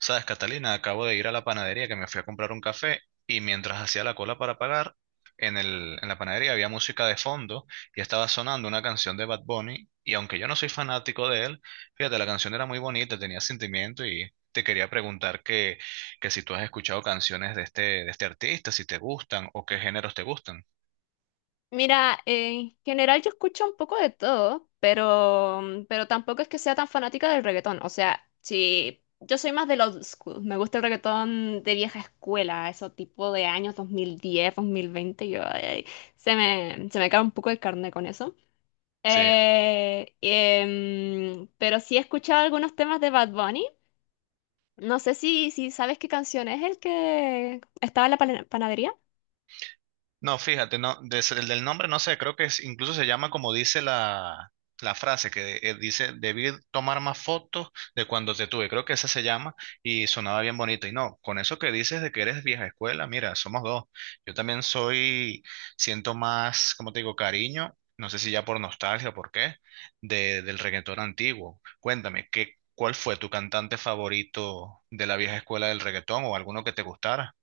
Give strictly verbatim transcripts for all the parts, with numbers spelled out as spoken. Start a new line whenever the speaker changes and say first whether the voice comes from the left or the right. right: Sabes, Catalina, acabo de ir a la panadería que me fui a comprar un café y mientras hacía la cola para pagar, en el, en la panadería había música de fondo y estaba sonando una canción de Bad Bunny y aunque yo no soy fanático de él, fíjate, la canción era muy bonita, tenía sentimiento y te quería preguntar que, que si tú has escuchado canciones de este, de este artista, si te gustan o qué géneros te gustan.
left: Mira, en general yo escucho un poco de todo, pero, mm, pero tampoco es que sea tan fanática del reggaetón. O sea, si yo soy más del old school, me gusta el reggaetón de vieja escuela, eso tipo de años dos mil diez, dos mil veinte, yo ay, se me, se me cae un poco el carne con eso.
right: Sí.
left: Eh, em, pero sí he escuchado algunos temas de Bad Bunny. No sé si, si sabes qué canción es el que estaba en la pana- panadería.
right: No, fíjate, no, des- el del nombre no sé, creo que es- incluso se llama como dice la, la frase que eh, dice, debí tomar más fotos de cuando te tuve, creo que esa se llama y sonaba bien bonito. Y no, con eso que dices de que eres vieja escuela, mira, somos dos. Yo también soy, Siento más, como te digo, cariño, no sé si ya por nostalgia o por qué, de, del reggaetón antiguo. Cuéntame, ¿qué, cuál fue tu cantante favorito de la vieja escuela del reggaetón o alguno que te gustara?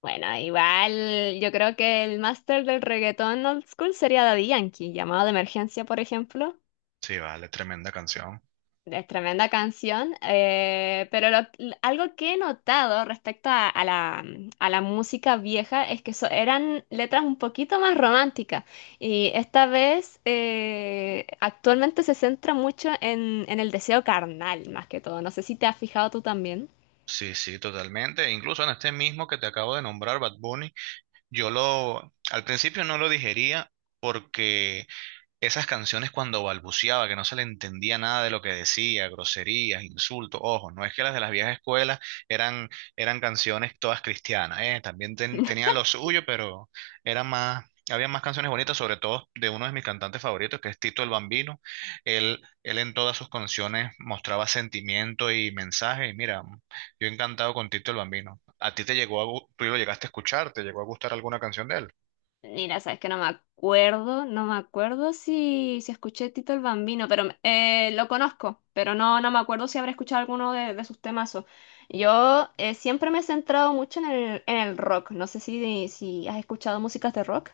left: Bueno, igual yo creo que el máster del reggaetón old school sería Daddy Yankee, llamado de emergencia, por ejemplo.
right: Sí, vale, tremenda canción.
left: Es tremenda canción, eh, pero lo- l- algo que he notado respecto a, a la, a la música vieja es que so- eran letras un poquito más románticas y esta vez eh, actualmente se centra mucho en, en el deseo carnal, más que todo. No sé si te has fijado tú también.
right: Sí, sí, totalmente. Incluso en este mismo que te acabo de nombrar, Bad Bunny, yo lo, al principio no lo digería porque esas canciones cuando balbuceaba, que no se le entendía nada de lo que decía, groserías, insultos, ojo, no es que las de las viejas escuelas eran, eran canciones todas cristianas, eh, también ten- tenían lo suyo, pero eran más, había más canciones bonitas, sobre todo de uno de mis cantantes favoritos, que es Tito el Bambino. Él, él en todas sus canciones mostraba sentimiento y mensaje, y mira, yo encantado con Tito el Bambino. ¿A ti te llegó a, gu- tú lo llegaste a escuchar, te llegó a gustar alguna canción de él?
left: Mira, sabes que no me acuerdo, no me acuerdo si, si escuché Tito el Bambino, pero me- eh, lo conozco, pero no, no me acuerdo si habré escuchado alguno de, de sus temazos. Yo eh, siempre me he centrado mucho en el, en el rock, no sé si, si has escuchado músicas de rock.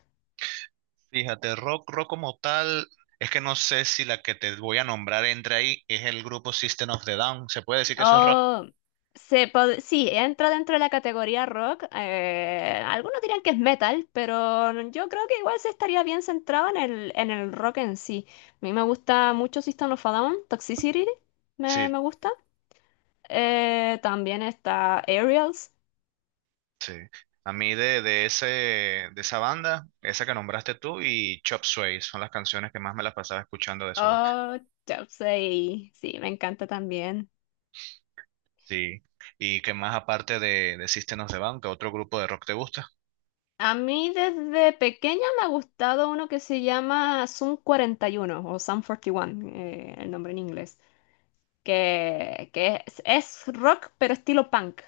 right: Fíjate, rock, rock como tal, es que no sé si la que te voy a nombrar entre ahí es el grupo System of the Down. ¿Se puede decir que eso es rock?
left: Oh, se pod- sí, entra dentro de la categoría rock. Eh, algunos dirán que es metal, pero yo creo que igual se estaría bien centrado en el, en el rock en sí. A mí me gusta mucho System of a Down, Toxicity,
right: Sí,
left: me, me gusta. Eh, también está Aerials.
right: sí. A mí de, de ese, de esa banda, esa que nombraste tú y Chop Suey son las canciones que más me las pasaba escuchando de esos dos.
left: Oh, Chelsea. Sí, me encanta también.
right: Sí. ¿Y que más aparte de, de System of the Down, que otro grupo de rock te gusta?
left: A mí desde pequeña me ha gustado uno que se llama Sum cuarenta y uno o Sum cuarenta y uno, eh, el nombre en inglés, que, que es, es rock pero estilo punk.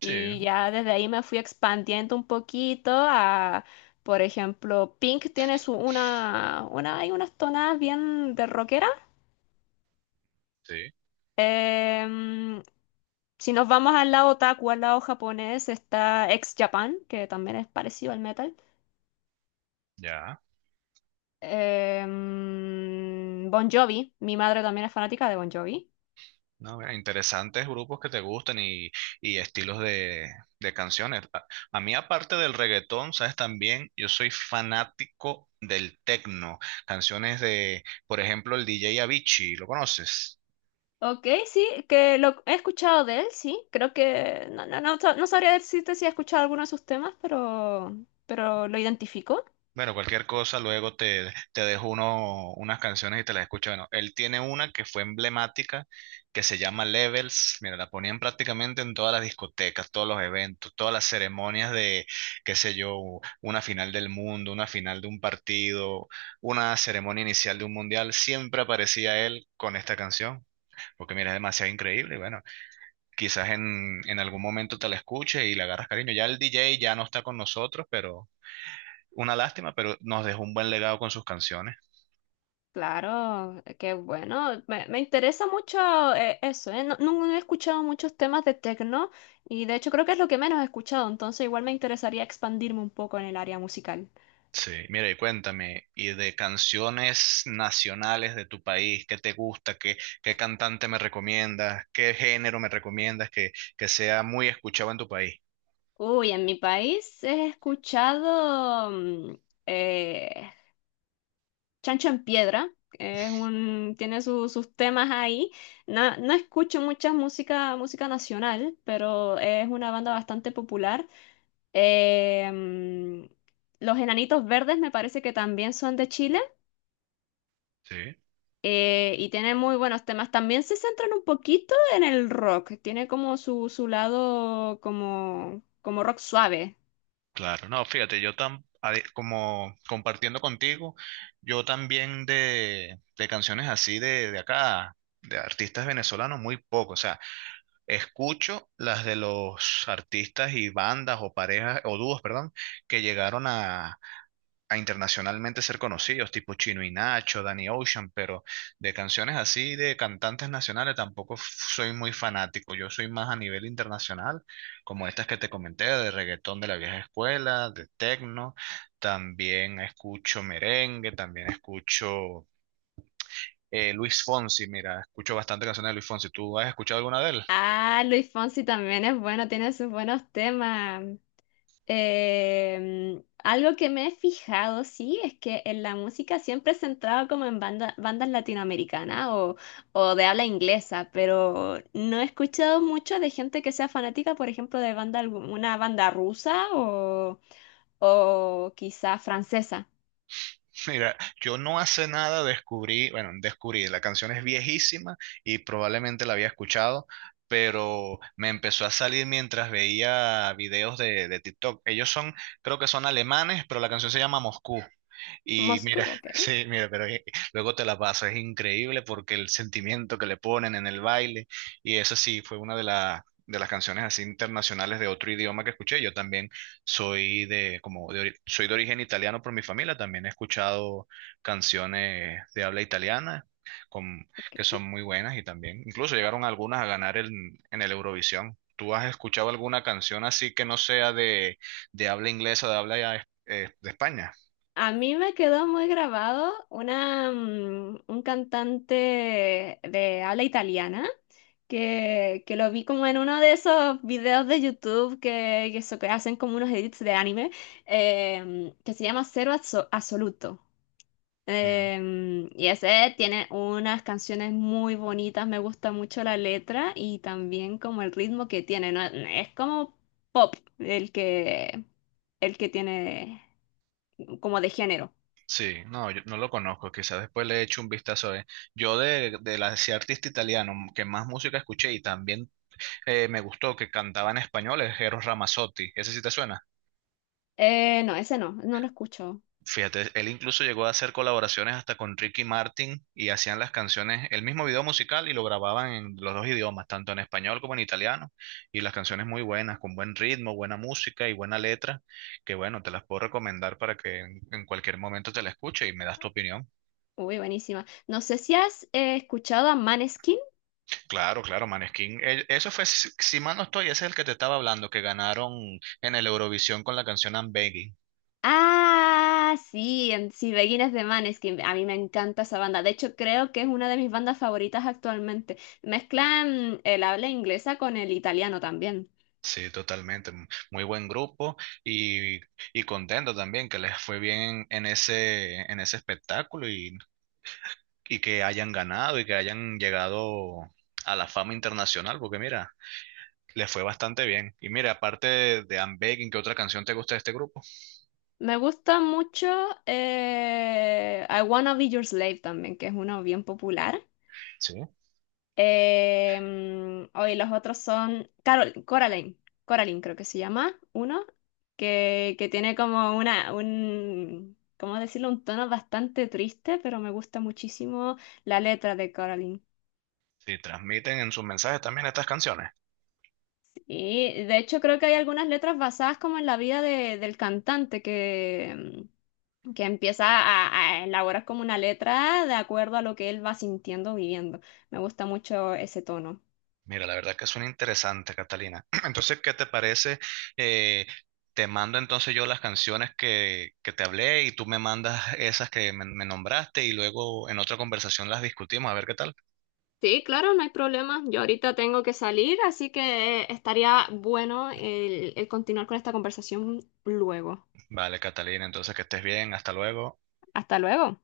right: Sí,
left: Y ya desde ahí me fui expandiendo un poquito a, por ejemplo, Pink tiene su, una, una, hay unas tonadas bien de rockera.
right: sí,
left: Em, si nos vamos al lado otaku, al lado japonés, está Ex Japan, que también es parecido al metal.
right: ya.
left: Em, Bon Jovi, mi madre también es fanática de Bon Jovi.
right: No, mira, interesantes grupos que te gustan y, y estilos de, de canciones. A, a mí, aparte del reggaetón, sabes también, yo soy fanático del techno. Canciones de, por ejemplo, el D J Avicii, ¿lo conoces?
left: Ok, sí, que lo he escuchado de él, sí. Creo que no, no, no, sa- no sabría decirte si he escuchado alguno de sus temas, pero, pero lo identifico.
right: Bueno, cualquier cosa, luego te, te dejo uno, unas canciones y te las escucho. Bueno, él tiene una que fue emblemática, que se llama Levels. Mira, la ponían prácticamente en todas las discotecas, todos los eventos, todas las ceremonias de, qué sé yo, una final del mundo, una final de un partido, una ceremonia inicial de un mundial. Siempre aparecía él con esta canción, porque mira, es demasiado increíble. Y bueno, quizás en, en algún momento te la escuches y le agarras cariño. Ya el D J ya no está con nosotros, pero una lástima, pero nos dejó un buen legado con sus canciones.
left: Claro, eh, qué bueno. Me, me interesa mucho eh, eso, ¿eh? No, no no he escuchado muchos temas de techno y de hecho creo que es lo que menos he escuchado, entonces igual me interesaría expandirme un poco en el área musical.
right: Sí, mira, y cuéntame, y de canciones nacionales de tu país, ¿qué te gusta? ¿Qué, qué cantante me recomiendas? ¿Qué género me recomiendas que, que sea muy escuchado en tu país?
left: Uy, en mi país he escuchado mm, eh, Chancho en Piedra, que es un, tiene su- sus temas ahí. No, no escucho mucha música, música nacional, pero es una banda bastante popular. Em, los Enanitos Verdes me parece que también son de Chile
right: Sí,
left: eh, y tienen muy buenos temas. También se centran un poquito en el rock. Tiene como su, su lado como, como rock suave.
right: claro. No, fíjate, yo tam, ade- como compartiendo contigo, yo también de, de canciones así de, de acá, de artistas venezolanos, muy poco. O sea, escucho las de los artistas y bandas o parejas o dúos, perdón, que llegaron a, a internacionalmente ser conocidos, tipo Chino y Nacho, Danny Ocean, pero de canciones así de cantantes nacionales tampoco f- soy muy fanático. Yo soy más a nivel internacional, como estas que te comenté, de reggaetón de la vieja escuela, de techno, también escucho merengue, también escucho eh, Luis Fonsi. Mira, escucho bastante canciones de Luis Fonsi. ¿Tú has escuchado alguna de él?
left: Ah, Luis Fonsi también es bueno, tiene sus buenos temas. Em, algo que me he fijado, sí, es que en la música siempre se centrado como en banda- bandas latinoamericanas o, o de habla inglesa, pero no he escuchado mucho de gente que sea fanática, por ejemplo, de banda, algu- una banda rusa o, o quizá francesa.
right: Mira, yo no hace nada descubrí, bueno, descubrí, la canción es viejísima y probablemente la había escuchado, pero me empezó a salir mientras veía videos de, de TikTok. Ellos son, creo que son alemanes, pero la canción se llama Moscú. Y
left: Moscú,
right: mira,
left: ok,
right: sí, mira, pero eh, luego te la paso, es increíble porque el sentimiento que le ponen en el baile, y eso sí, fue una de, la- de las canciones así internacionales de otro idioma que escuché. Yo también soy de, como de ori- soy de origen italiano por mi familia, también he escuchado canciones de habla italiana con, que son
left: ok.
right: muy buenas y también, incluso llegaron algunas a ganar en, en el Eurovisión. ¿Tú has escuchado alguna canción así que no sea de, de habla inglesa, de habla eh, de España?
left: A mí me quedó muy grabado una, mm, un cantante de habla italiana que, que lo vi como en uno de esos videos de YouTube que, que, so- que hacen como unos edits de anime eh, que se llama Cero Azo- Absoluto.
right: Mm.
left: Eh, y ese tiene unas canciones muy bonitas, me gusta mucho la letra y también como el ritmo que tiene, ¿no? Es como pop el que, el que tiene como de género.
right: Sí, no, yo no lo conozco, quizás después le echo un vistazo. eh. Yo de, de la, ese artista italiano que más música escuché y también eh, me gustó que cantaba en español es Eros Ramazzotti, ¿ese sí te suena?
left: Eh, no, ese no, no lo escucho.
right: Fíjate, él incluso llegó a hacer colaboraciones hasta con Ricky Martin y hacían las canciones, el mismo video musical y lo grababan en los dos idiomas, tanto en español como en italiano, y las canciones muy buenas, con buen ritmo, buena música y buena letra, que bueno, te las puedo recomendar para que en en cualquier momento te la escuche y me das tu opinión.
left: Uy, buenísima. No sé si has eh, escuchado a Maneskin.
right: Claro, claro, Maneskin. El- Eso fue, si si mal no estoy, ese es el que te estaba hablando, que ganaron en el Eurovisión con la canción I'm Begging.
left: Ah, sí, en, sí, Beginners de Maneskin. A mí me encanta esa banda. De hecho, creo que es una de mis bandas favoritas actualmente. Mezclan el habla inglesa con el italiano también.
right: Sí, totalmente. m- Muy buen grupo y, y contento también que les fue bien en ese, en ese espectáculo y, y que hayan ganado y que hayan llegado a la fama internacional, porque mira, les fue bastante bien. Y mira, aparte de, de I'm Begging, ¿qué otra canción te gusta de este grupo?
left: Me gusta mucho eh, I Wanna Be Your Slave también, que es uno bien popular.
right: Sí.
left: Eh, hoy los otros son Carol, Coraline, Coraline creo que se llama, uno, que, que tiene como una, un, ¿cómo decirlo? Un tono bastante triste, pero me gusta muchísimo la letra de Coraline.
right: Sí, transmiten en sus mensajes también estas canciones.
left: Y de hecho creo que hay algunas letras basadas como en la vida de- del cantante que, mm, que empieza a, a elaborar como una letra de acuerdo a lo que él va sintiendo, viviendo. Me gusta mucho ese tono.
right: Mira, la verdad que suena interesante, Catalina. Entonces, ¿qué te parece? Eh, te mando entonces yo las canciones que, que te hablé y tú me mandas esas que me, me nombraste y luego en otra conversación las discutimos, a ver qué tal.
left: Sí, claro, no hay problema. Yo ahorita tengo que salir, así que eh, estaría bueno el, el continuar con esta conversación luego.
right: Vale, Catalina, entonces que estés bien, hasta luego.
left: Hasta luego.